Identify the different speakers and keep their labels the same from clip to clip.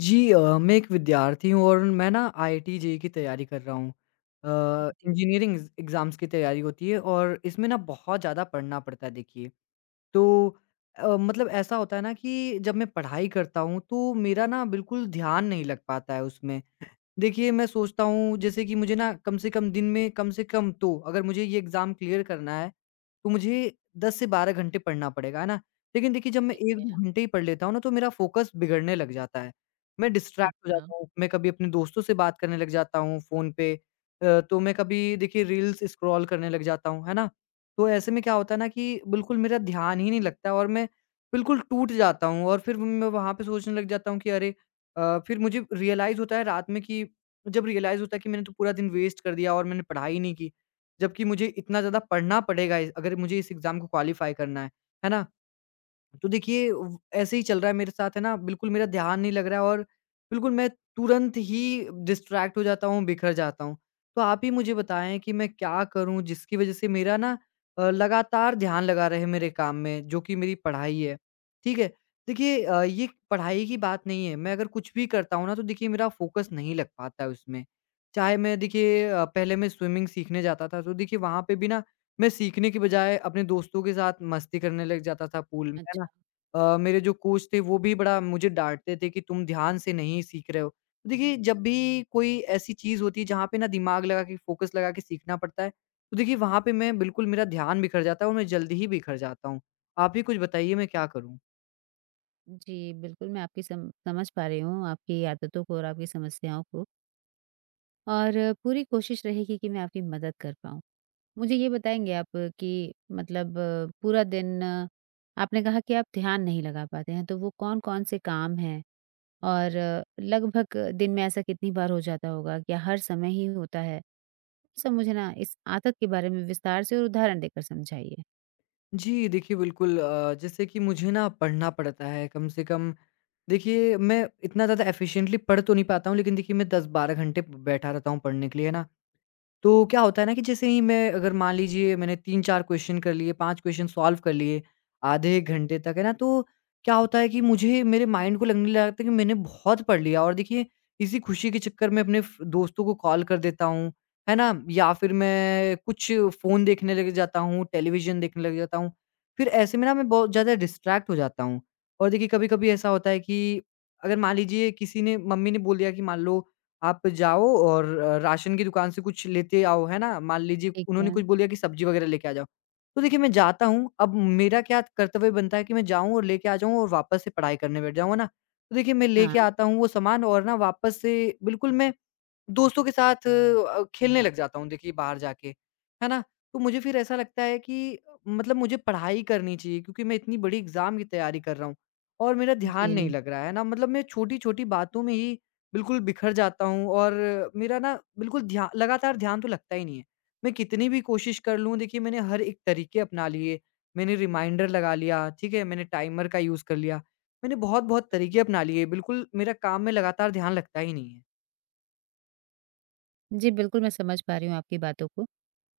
Speaker 1: जी, मैं एक विद्यार्थी हूँ और मैं ना आईआईटी जेईई की तैयारी कर रहा हूँ। इंजीनियरिंग एग्ज़ाम्स की तैयारी होती है और इसमें ना बहुत ज़्यादा पढ़ना पड़ता है देखिए। तो मतलब ऐसा होता है ना कि जब मैं पढ़ाई करता हूँ तो मेरा ना बिल्कुल ध्यान नहीं लग पाता है उसमें। देखिए, मैं सोचता हूँ जैसे कि मुझे ना कम से कम दिन में कम से कम, तो अगर मुझे ये एग्ज़ाम क्लियर करना है, तो मुझे 10 से 12 घंटे पढ़ना पड़ेगा, है ना? लेकिन देखिए जब मैं
Speaker 2: ठीक है।
Speaker 1: 1-2 घंटे ही पढ़ लेता हूँ ना, तो मेरा फ़ोकस बिगड़ने लग जाता है। मैं डिस्ट्रैक्ट हो
Speaker 2: अच्छा।
Speaker 1: जाता हूँ, मैं कभी अपने दोस्तों से बात करने लग जाता हूँ फ़ोन पे। तो मैं कभी देखिए रील्स स्क्रॉल करने लग जाता हूँ, है ना? तो ऐसे में क्या होता है ना कि बिल्कुल मेरा ध्यान ही नहीं लगता, और मैं बिल्कुल टूट जाता हूँ और फिर मैं वहाँ पे सोचने लग जाता हूँ कि अरे! फिर मुझे रियलाइज़ होता है रात में, कि जब रियलाइज़ होता है कि मैंने तो पूरा दिन वेस्ट कर दिया और मैंने पढ़ाई नहीं की, जबकि मुझे इतना ज़्यादा पढ़ना पड़ेगा इस अगर मुझे इस एग्ज़ाम को क्वालीफ़ाई करना है ना? तो देखिए व ऐसे ही चल रहा है मेरे साथ, है ना? बिल्कुल मेरा ध्यान नहीं लग रहा है और बिल्कुल मैं तुरंत ही डिस्ट्रैक्ट हो जाता हूँ, बिखर जाता हूँ। तो आप ही मुझे बताएँ कि मैं क्या करूँ, जिसकी वज़ह से मेरा ना लगातार ध्यान लगा रहे मेरे काम में, जो कि मेरी पढ़ाई है। ठीक है? देखिए, ये पढ़ाई की बात नहीं है। मैं अगर कुछ भी करता हूँ ना, तो देखिए मेरा फ़ोकस नहीं लग पाता है उसमें। चाहे मैं देखिए, पहले मैं स्विमिंग सीखने जाता था, तो देखिए वहाँ पे भी ना मैं सीखने के बजाय अपने दोस्तों के साथ मस्ती करने लग जाता था पूल में, है ना?
Speaker 2: अच्छा।
Speaker 1: मेरे जो कोच थे, वो भी बड़ा मुझे डाँटते थे कि तुम ध्यान से नहीं सीख रहे हो। तो देखिए जब भी कोई ऐसी चीज़ होती है जहाँ पे ना दिमाग लगा के, फ़ोकस लगा के सीखना पड़ता है, तो देखिए वहाँ पे मैं, बिल्कुल मेरा ध्यान बिखर जाता है और मैं जल्दी ही बिखर जाता हूँ। आप ही कुछ बताइए, मैं क्या करूँ?
Speaker 2: जी, बिल्कुल मैं आपकी सम समझ पा रही हूँ, आपकी आदतों को और आपकी समस्याओं को और पूरी कोशिश रहेगी कि मैं आपकी मदद कर पाऊँ। मुझे ये बताएँगे आप कि मतलब पूरा दिन आपने कहा कि आप ध्यान नहीं लगा पाते हैं, तो वो कौन-कौन से काम हैं? और लगभग दिन में ऐसा कितनी बार हो जाता होगा या हर समय ही होता है? सब मुझे ना इस आदत के बारे में विस्तार से और उदाहरण देकर समझाइए।
Speaker 1: जी, देखिए बिल्कुल, जैसे कि मुझे ना पढ़ना पड़ता है कम से कम। देखिए मैं इतना ज़्यादा एफ़िशिएंटली पढ़ तो नहीं पाता हूँ, लेकिन देखिए मैं 10-12 घंटे बैठा रहता हूँ पढ़ने के लिए, है ना? तो क्या होता है ना, कि जैसे ही मैं, अगर मान लीजिए मैंने 3-4 क्वेश्चन कर लिए, 5 क्वेश्चन सॉल्व कर लिए, आधे एक घंटे तक, है ना? तो क्या होता है कि मुझे, मेरे माइंड को लगने लगता है कि मैंने बहुत पढ़ लिया, और देखिए इसी खुशी के चक्कर में अपने फ दोस्तों को कॉल कर देता हूँ, है ना? या फिर मैं कुछ फ़ोन देखने लग जाता हूँ, टेलीविज़न देखने लग जाता हूँ। फिर ऐसे में ना मैं बहुत ज़्यादा डिस्ट्रैक्ट हो जाता हूँ। और देखिए कभी-कभी ऐसा होता है कि अगर मान लीजिए किसी ने, मम्मी ने बोल दिया कि मान लो आप जाओ और राशन की दुकान से कुछ लेते आओ, है ना? मान लीजिए
Speaker 2: ठीक
Speaker 1: उन्होंने
Speaker 2: है।
Speaker 1: कुछ बोल दिया कि सब्ज़ी वग़ैरह लेके आ जाओ। तो देखिए मैं जाता हूँ, अब मेरा क्या कर्तव्य बनता है कि मैं जाऊँ और लेके आ जाऊँ और वापस से पढ़ाई करने बैठ जाऊँ, है ना? तो देखिए मैं
Speaker 2: हाँ,
Speaker 1: लेके आता हूँ वो सामान, और ना वापस से बिल्कुल मैं दोस्तों के साथ खेलने लग जाता हूँ देखिए बाहर जाके, है ना? तो मुझे फिर ऐसा लगता है कि मतलब मुझे पढ़ाई करनी चाहिए, क्योंकि मैं इतनी बड़ी एग्ज़ाम की तैयारी कर रहा हूँ और मेरा ध्यान नहीं
Speaker 2: जी।
Speaker 1: लग रहा है ना, मतलब मैं छोटी-छोटी बातों में ही बिल्कुल बिखर जाता हूँ, और मेरा ना बिल्कुल ध्या लगातार ध्यान तो लगता ही नहीं है। मैं कितनी भी कोशिश कर लूँ, देखिए मैंने हर एक तरीके अपना लिए, मैंने रिमाइंडर लगा लिया, ठीक है? मैंने टाइमर का यूज़ कर लिया, मैंने बहुत-बहुत तरीके अपना लिए, बिल्कुल मेरा काम में लगातार ध्यान लगता ही नहीं
Speaker 2: जी, बिल्कुल मैं समझ पा रही हूँ आपकी बातों को।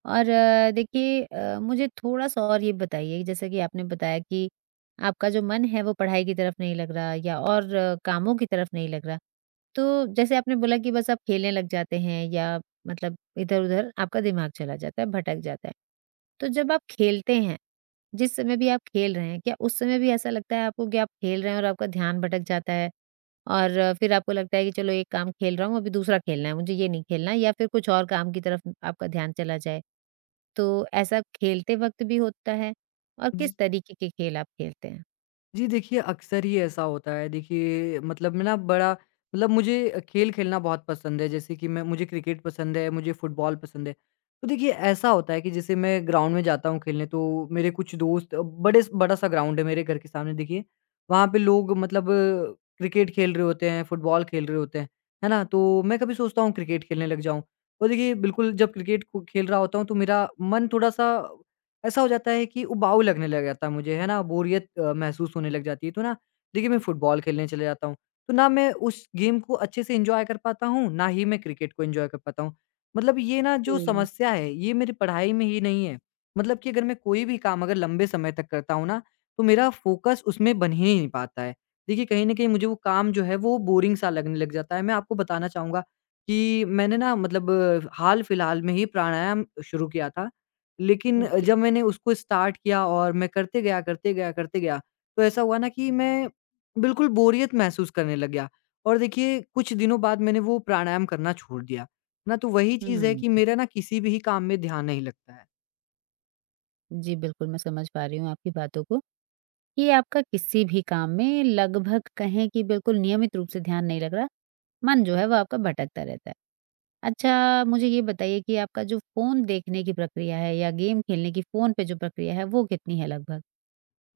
Speaker 2: और देखिए मुझे थोड़ा-सा और ये बताइए जैसा कि आपने बताया कि आपका जो मन है वो पढ़ाई की तरफ नहीं लग रहा या और कामों की तरफ नहीं लग रहा। तो जैसे आपने बोला कि बस आप खेलने लग जाते हैं या मतलब इधर-उधर आपका दिमाग चला जाता है, भटक जाता है। तो जब आप खेलते हैं, जिस समय भी आप खेल रहे हैं, क्या उस समय भी ऐसा लगता है आपको कि आप खेल रहे हैं और आपका ध्यान भटक जाता है? और फिर आपको लगता है कि चलो एक काम खेल रहा हूँ, अभी दूसरा खेलना है, मुझे ये नहीं खेलना या फिर कुछ और काम की तरफ आपका ध्यान चला जाए? तो ऐसा खेलते वक़्त भी होता है और
Speaker 1: है।
Speaker 2: किस तरीके के खेल आप खेलते हैं?
Speaker 1: जी देखिए, अक्सर ही ऐसा होता है। देखिए मतलब मैं ना बड़ा, मतलब मुझे खेल खेलना बहुत पसंद है, जैसे कि मैं मुझे क्रिकेट पसंद है, मुझे फुटबॉल पसंद है। तो देखिए ऐसा होता है कि जैसे मैं ग्राउंड में जाता हूँ खेलने, तो मेरे कुछ दोस्त बड़े बड़ा-सा ग्राउंड है मेरे घर के सामने देखिए। वहाँ पे लोग मतलब क्रिकेट खेल रहे होते हैं, फुटबॉल खेल रहे होते हैं, है ना? तो मैं कभी सोचता हूँ क्रिकेट खेलने लग जाऊँ। और देखिए बिल्कुल जब क्रिकेट को खेल रहा होता हूँ, तो मेरा मन थोड़ा-सा ऐसा हो जाता है कि उबाऊ लगने लग जाता है मुझे, है ना? बोरियत महसूस होने लग जाती है। तो ना देखिए मैं फुटबॉल खेलने चले जाता हूँ। तो ना मैं उस गेम को अच्छे से एन्जॉय कर पाता हूँ, ना ही मैं क्रिकेट को एन्जॉय कर पाता हूँ। मतलब ये ना जो
Speaker 2: जी।
Speaker 1: समस्या है, ये मेरी पढ़ाई में ही नहीं है। मतलब कि अगर मैं कोई भी काम, अगर लंबे समय तक करता हूँ ना, तो मेरा फ़ोकस उसमें बन ही नहीं पाता है। देखिए कहीं न कहीं मुझे वो काम जो है वो बोरिंग सा लगने लग जाता है। मैं आपको बताना चाहूँगा कि मैंने ना, मतलब हाल-फिलहाल में ही प्राणायाम शुरू किया था। लेकिन
Speaker 2: जी।
Speaker 1: जब मैंने उसको स्टार्ट किया और मैं करते गया, करते गया, करते गया, तो ऐसा हुआ ना कि मैं बिल्कुल बोरियत महसूस करने लग गया, और देखिए कुछ दिनों बाद मैंने वो प्राणायाम करना छोड़ दिया। ना तो वही चीज़ है, कि
Speaker 2: हुँ।
Speaker 1: मेरा ना किसी भी काम में ध्यान नहीं लगता है।
Speaker 2: जी, बिल्कुल मैं समझ पा रही हूँ आपकी बातों को। ये आपका किसी भी काम में लगभग कहें कि बिल्कुल नियमित रूप से ध्यान नहीं लग रहा, मन जो है वो आपका भटकता रहता है। अच्छा मुझे ये बताइए कि आपका जो फ़ोन देखने की प्रक्रिया है या गेम खेलने की फ़ोन पे जो प्रक्रिया है वो कितनी है लगभग?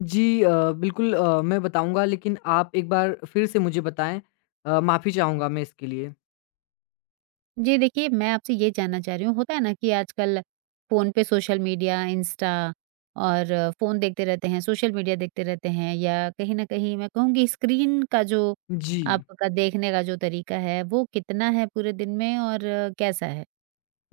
Speaker 1: जी, बिल्कुल, मैं बताऊँगा, लेकिन आप एक बार फिर से मुझे बताएँ। माफ़ी चाहूँगा मैं इसके लिए।
Speaker 2: जी देखिए, मैं आपसे ये जानना चाह रही हूँ, होता है ना कि आजकल फ़ोन पे सोशल मीडिया, इंस्टा और फ़ोन देखते रहते हैं, सोशल मीडिया देखते रहते हैं या कहीं न कहीं मैं कहूँगी स्क्रीन का जो
Speaker 1: जी।
Speaker 2: आपका देखने का जो तरीका है, वो कितना है पूरे दिन में और कैसा है?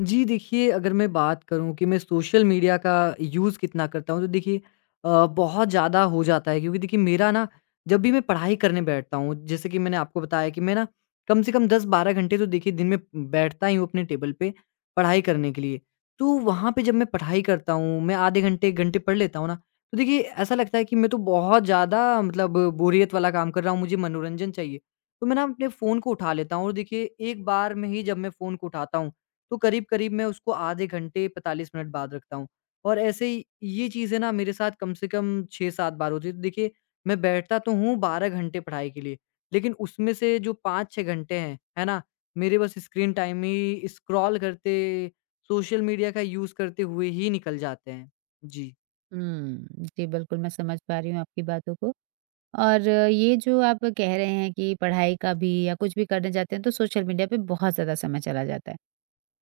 Speaker 1: जी, देखिए, अगर मैं बात करूँ कि मैं सोशल मीडिया का यूज़ कितना करता हूँ, तो देखिए बहुत ज़्यादा हो जाता है, क्योंकि देखिए मेरा ना जब भी मैं पढ़ाई करने बैठता हूँ, जैसे कि मैंने आपको बताया कि मैं ना कम से कम 10-12 घंटे तो देखिए दिन में बैठता ही हूँ अपने टेबल पे पढ़ाई करने के लिए। तो वहाँ पे जब मैं पढ़ाई करता हूँ, मैं आधे घंटे, 1 घंटे पढ़ लेता हूँ ना, तो देखिए ऐसा लगता है कि मैं तो बहुत ज़्यादा मतलब बोरियत वाला काम कर रहा हूँ, मुझे मनोरंजन चाहिए। तो मैं ना अपने फ़ोन को उठा लेता हूँ, और देखिए एक बार में ही जब मैं फ़ोन को उठाता हूँ, तो करीब-करीब मैं उसको आधे घंटे, 45 मिनट बाद रखता हूँ। और ऐसे ही ये चीज़ें ना मेरे साथ कम से कम 6-7 बार होती है। तो देखिए मैं बैठता तो हूँ 12 घंटे पढ़ाई के लिए, लेकिन उसमें से जो 5-6 घंटे हैं, है ना? मेरे बस स्क्रीन टाइम ही स्क्रॉल करते, सोशल मीडिया का यूज़ करते हुए ही निकल जाते हैं। जी।
Speaker 2: हुँ, जी बिल्कुल, मैं समझ पा रही हूँ आपकी बातों को और ये जो आप कह रहे हैं कि पढ़ाई का भी या कुछ भी करने जाते हैं तो सोशल मीडिया पे बहुत ज़्यादा समय चला जाता है।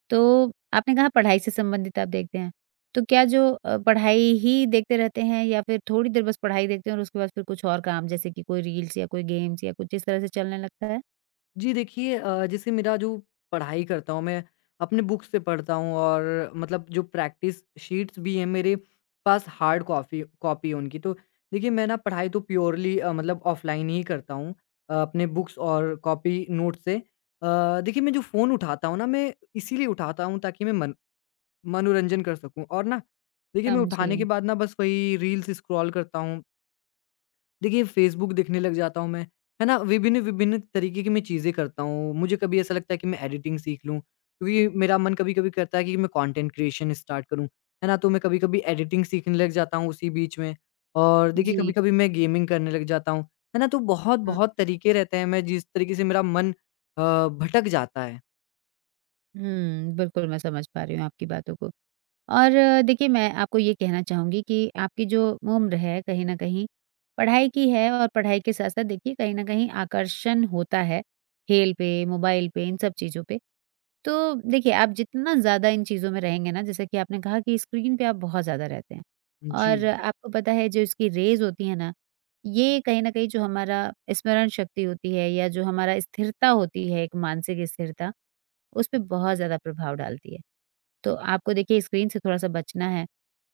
Speaker 2: तो आपने कहा पढ़ाई से संबंधित आप देखते हैं। तो क्या जो पढ़ाई ही देखते रहते हैं या फिर थोड़ी देर बस पढ़ाई देखते हैं और उसके बाद फिर कुछ और काम जैसे कि कोई रील्स या कोई गेम्स या कुछ इस तरह से चलने लगता है?
Speaker 1: जी देखिए, जैसे मेरा जो पढ़ाई करता हूँ मैं, अपने बुक से पढ़ता हूँ, और मतलब जो प्रैक्टिस शीट्स भी हैं मेरे पास, हार्ड कॉपी कॉपी है उनकी। तो देखिए मैं ना पढ़ाई तो प्योरली मतलब ऑफलाइन ही करता हूँ, अपने बुक्स और कॉपी नोट से। देखिए मैं जो फ़ोन उठाता हूँ ना, मैं इसीलिए उठाता हूँ ताकि मैं मन मनोरंजन कर सकूँ, और ना देखिए मैं
Speaker 2: समझी।
Speaker 1: उठाने के बाद ना बस वही रील्स स्क्रॉल करता हूँ, देखिए फ़ेसबुक देखने लग जाता हूँ मैं, है ना? विभिन्न-विभिन्न तरीके की मैं चीज़ें करता हूँ। मुझे कभी ऐसा लगता है कि मैं एडिटिंग सीख लूँ, क्योंकि मेरा मन कभी-कभी करता है कि मैं कंटेंट क्रिएशन स्टार्ट करूँ, है ना? तो मैं कभी-कभी एडिटिंग सीखने लग जाता हूँ उसी बीच में, और देखिए
Speaker 2: जी।
Speaker 1: कभी-कभी मैं गेमिंग करने लग जाता हूँ, है ना? तो
Speaker 2: हुँ।
Speaker 1: बहुत-बहुत तरीके रहते हैं, मैं जिस तरीके से मेरा मन भटक जाता है।
Speaker 2: हुँ, बिल्कुल मैं समझ पा रही हूँ आपकी बातों को। और देखिए मैं आपको ये कहना चाहूँगी कि आपकी जो उम्र है कहीं न कहीं पढ़ाई की है और पढ़ाई के साथ-साथ देखिए कहीं न कहीं आकर्षण होता है, खेल पे, मोबाइल पे, इन सब चीज़ों पे। तो देखिए, आप जितना ज़्यादा इन चीज़ों में रहेंगे ना, जैसे कि आपने कहा कि स्क्रीन पे आप बहुत ज़्यादा रहते हैं और
Speaker 1: जी।
Speaker 2: हाँ। आपको पता है जो इसकी रेज़ होती है ना, ये कहीं न कहीं जो हमारा स्मरण शक्ति होती है या जो हमारा स्थिरता होती है, एक मानसिक स्थिरता, उस पे बहुत ज़्यादा प्रभाव डालती है। तो आपको देखिए स्क्रीन से थोड़ा-सा बचना है।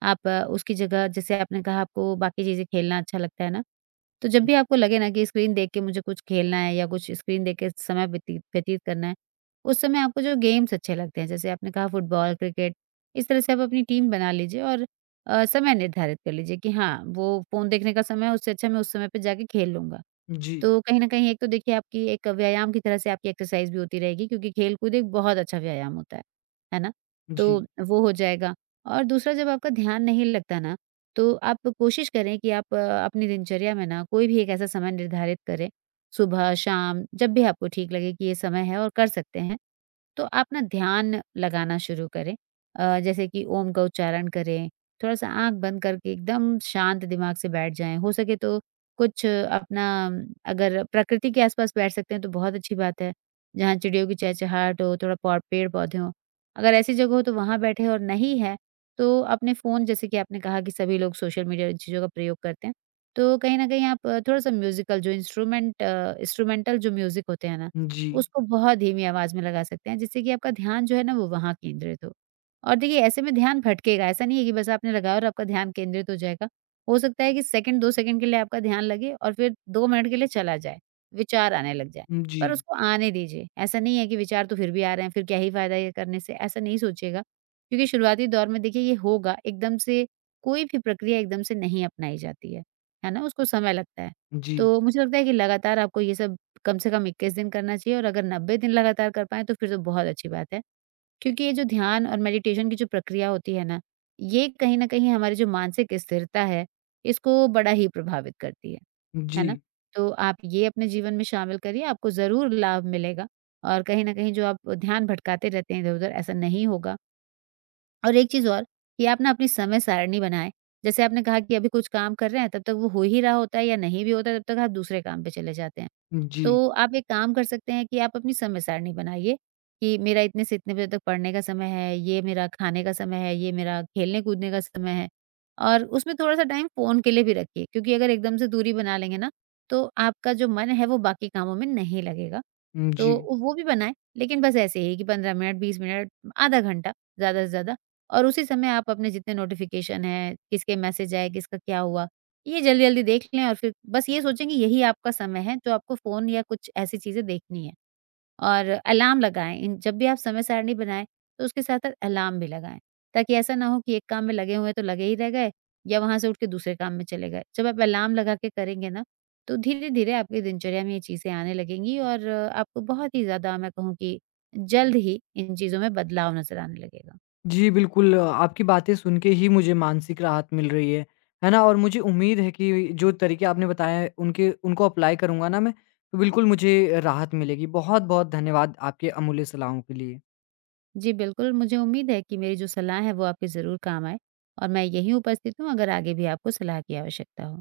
Speaker 2: आप उसकी जगह जैसे आपने कहा आपको बाकी चीज़ें खेलना अच्छा लगता है ना, तो जब भी आपको लगे ना कि स्क्रीन देख के मुझे कुछ खेलना है या कुछ स्क्रीन देख के समय व्यतीत व्यतीत करना है, उस समय आपको जो गेम्स अच्छे लगते हैं, जैसे आपने कहा फुटबॉल, क्रिकेट, इस तरह से आप अपनी टीम बना लीजिए और समय निर्धारित कर लीजिए कि हाँ, वो फ़ोन देखने का समय है, उससे अच्छा मैं उस समय पे जाके खेल लूँगा।
Speaker 1: जी,
Speaker 2: तो कहीं न कहीं एक तो देखिए आपकी एक व्यायाम की तरह से आपकी एक्सरसाइज़ भी होती रहेगी क्योंकि खेल-कूद एक बहुत अच्छा व्यायाम होता है ना?
Speaker 1: जी,
Speaker 2: तो वो हो जाएगा और दूसरा जब आपका ध्यान नहीं लगता ना, तो आप कोशिश करें कि आप अपनी दिनचर्या में ना कोई भी एक ऐसा समय निर्धारित करें, सुबह, शाम, जब भी आपको ठीक लगे कि ये समय है और कर सकते हैं। तो आप ना ध्यान लगाना शुरू करें। जैसे कि ओम का उच्चारण करें, थोड़ा-सा आँख बंद करके एकदम शांत दिमाग से बैठ जाएँ। हो सके तो कुछ अपना अगर प्रकृति के आस-पास बैठ सकते हैं तो बहुत अच्छी बात है, जहाँ चिड़ियों की चहचहाहट हो, थोड़ा पौ पेड़-पौधे हों। अगर ऐसी जगह हो तो वहाँ बैठे और नहीं है, तो अपने फ़ोन जैसे कि आपने कहा कि सभी लोग सोशल मीडिया इन चीज़ों का प्रयोग करते हैं, तो कहीं न कहीं आप थोड़ा-सा म्यूज़िकल जो इंस्ट्रूमेंटल जो म्यूज़िक होते हैं ना
Speaker 1: जी, जी,
Speaker 2: उसको बहुत धीमी आवाज़ में लगा सकते हैं, जिससे कि आपका ध्यान जो है ना वो वहाँ केंद्रित हो। और देखिए ऐसे में ध्यान भटकेगा, ऐसा नहीं है कि बस आपने लगाया और आपका ध्यान केंद्रित हो जाएगा। हो सकता है कि सेकंड 2 सेकंड के लिए आपका ध्यान लगे और फिर 2 मिनट के लिए चला जाए, विचार आने लग जाए,
Speaker 1: जी,
Speaker 2: पर उसको आने दीजिए। ऐसा नहीं है कि विचार तो फिर भी आ रहे हैं, फिर क्या ही फ़ायदा ये करने से, ऐसा नहीं सोचिएगा। क्योंकि शुरुआती दौर में देखिए ये होगा, एकदम से कोई भी प्रक्रिया एकदम से नहीं अपनाई जाती है ना? उसको समय लगता है।
Speaker 1: जी,
Speaker 2: तो मुझे लगता है कि लगातार आपको ये सब कम से कम 21 दिन करना चाहिए और अगर 90 दिन लगातार कर पाएँ तो फिर तो बहुत अच्छी बात है। क्योंकि ये जो ध्यान और मेडिटेशन की जो प्रक्रिया होती है ना, ये कहीं न कहीं हमारी जो मानसिक स्थिरता है, इसको बड़ा ही प्रभावित करती है। है
Speaker 1: जी,
Speaker 2: ना? तो आप ये अपने जीवन में शामिल करिए, आपको ज़रूर लाभ मिलेगा और कहीं न कहीं जो आप ध्यान भटकाते रहते हैं इधर-उधर, ऐसा नहीं होगा। और एक चीज़ और कि आप ना अपनी समय सारिणी बनाएँ। जैसे आपने कहा कि अभी कुछ काम कर रहे हैं, तब तक वो हो ही रहा होता है या नहीं भी होता है, तब तक आप दूसरे काम पे चले जाते हैं।
Speaker 1: जी,
Speaker 2: तो आप एक काम कर सकते हैं कि आप अपनी समय सारणी बनाइए कि मेरा इतने से इतने बजे तक पढ़ने का समय है, ये मेरा खाने का समय है, ये मेरा खेलने-कूदने का समय है। और उसमें थोड़ा-सा टाइम फ़ोन के लिए भी रखिए क्योंकि अगर एकदम से दूरी बना लेंगे ना, तो आपका जो मन है वो बाकी कामों में नहीं लगेगा।
Speaker 1: जी।
Speaker 2: तो वो भी बनाएँ, लेकिन बस ऐसे ही कि 15 मिनट, 20 मिनट, आधा घंटा ज़्यादा से ज़्यादा और उसी समय आप अपने जितने नोटिफ़िकेशन हैं, किसके मैसेज आए, किसका क्या हुआ, ये जल्दी-जल्दी देख लें और फिर बस ये सोचें कि यही आपका समय है, जो आपको फ़ोन या कुछ ऐसी चीज़ें देखनी है। और अलार्म लगाएँ इन जब भी आप समय सारणी बनाएँ, तो उसके साथ-साथ अलार्म भी लगाएँ, ताकि ऐसा ना हो कि एक काम में लगे हुए हैं तो लगे ही रह गए या वहाँ से उठ के दूसरे काम में चले गए। जब आप अलार्म लगा के करेंगे ना, तो धीरे-धीरे आपकी दिनचर्या में ये चीज़ें आने लगेंगी और आपको बहुत ही ज़्यादा मैं कहूँ कि जल्द ही इन चीज़ों में बदलाव नज़र आने लगेगा।
Speaker 1: जी, बिल्कुल, आपकी बातें सुन के ही मुझे मानसिक राहत मिल रही है ना? और मुझे उम्मीद है कि जो तरीके आपने बताएँ हैं, उनके उनको अप्लाई करूँगा ना मैं, तो बिल्कुल मुझे राहत मिलेगी। बहुत-बहुत धन्यवाद आपके अमूल्य सलाहों के लिए।
Speaker 2: जी बिल्कुल, मुझे उम्मीद है कि मेरी जो सलाह है वो आपके ज़रूर काम आए और मैं यहीं उपस्थित हूँ अगर आगे भी आपको सलाह की आवश्यकता हो।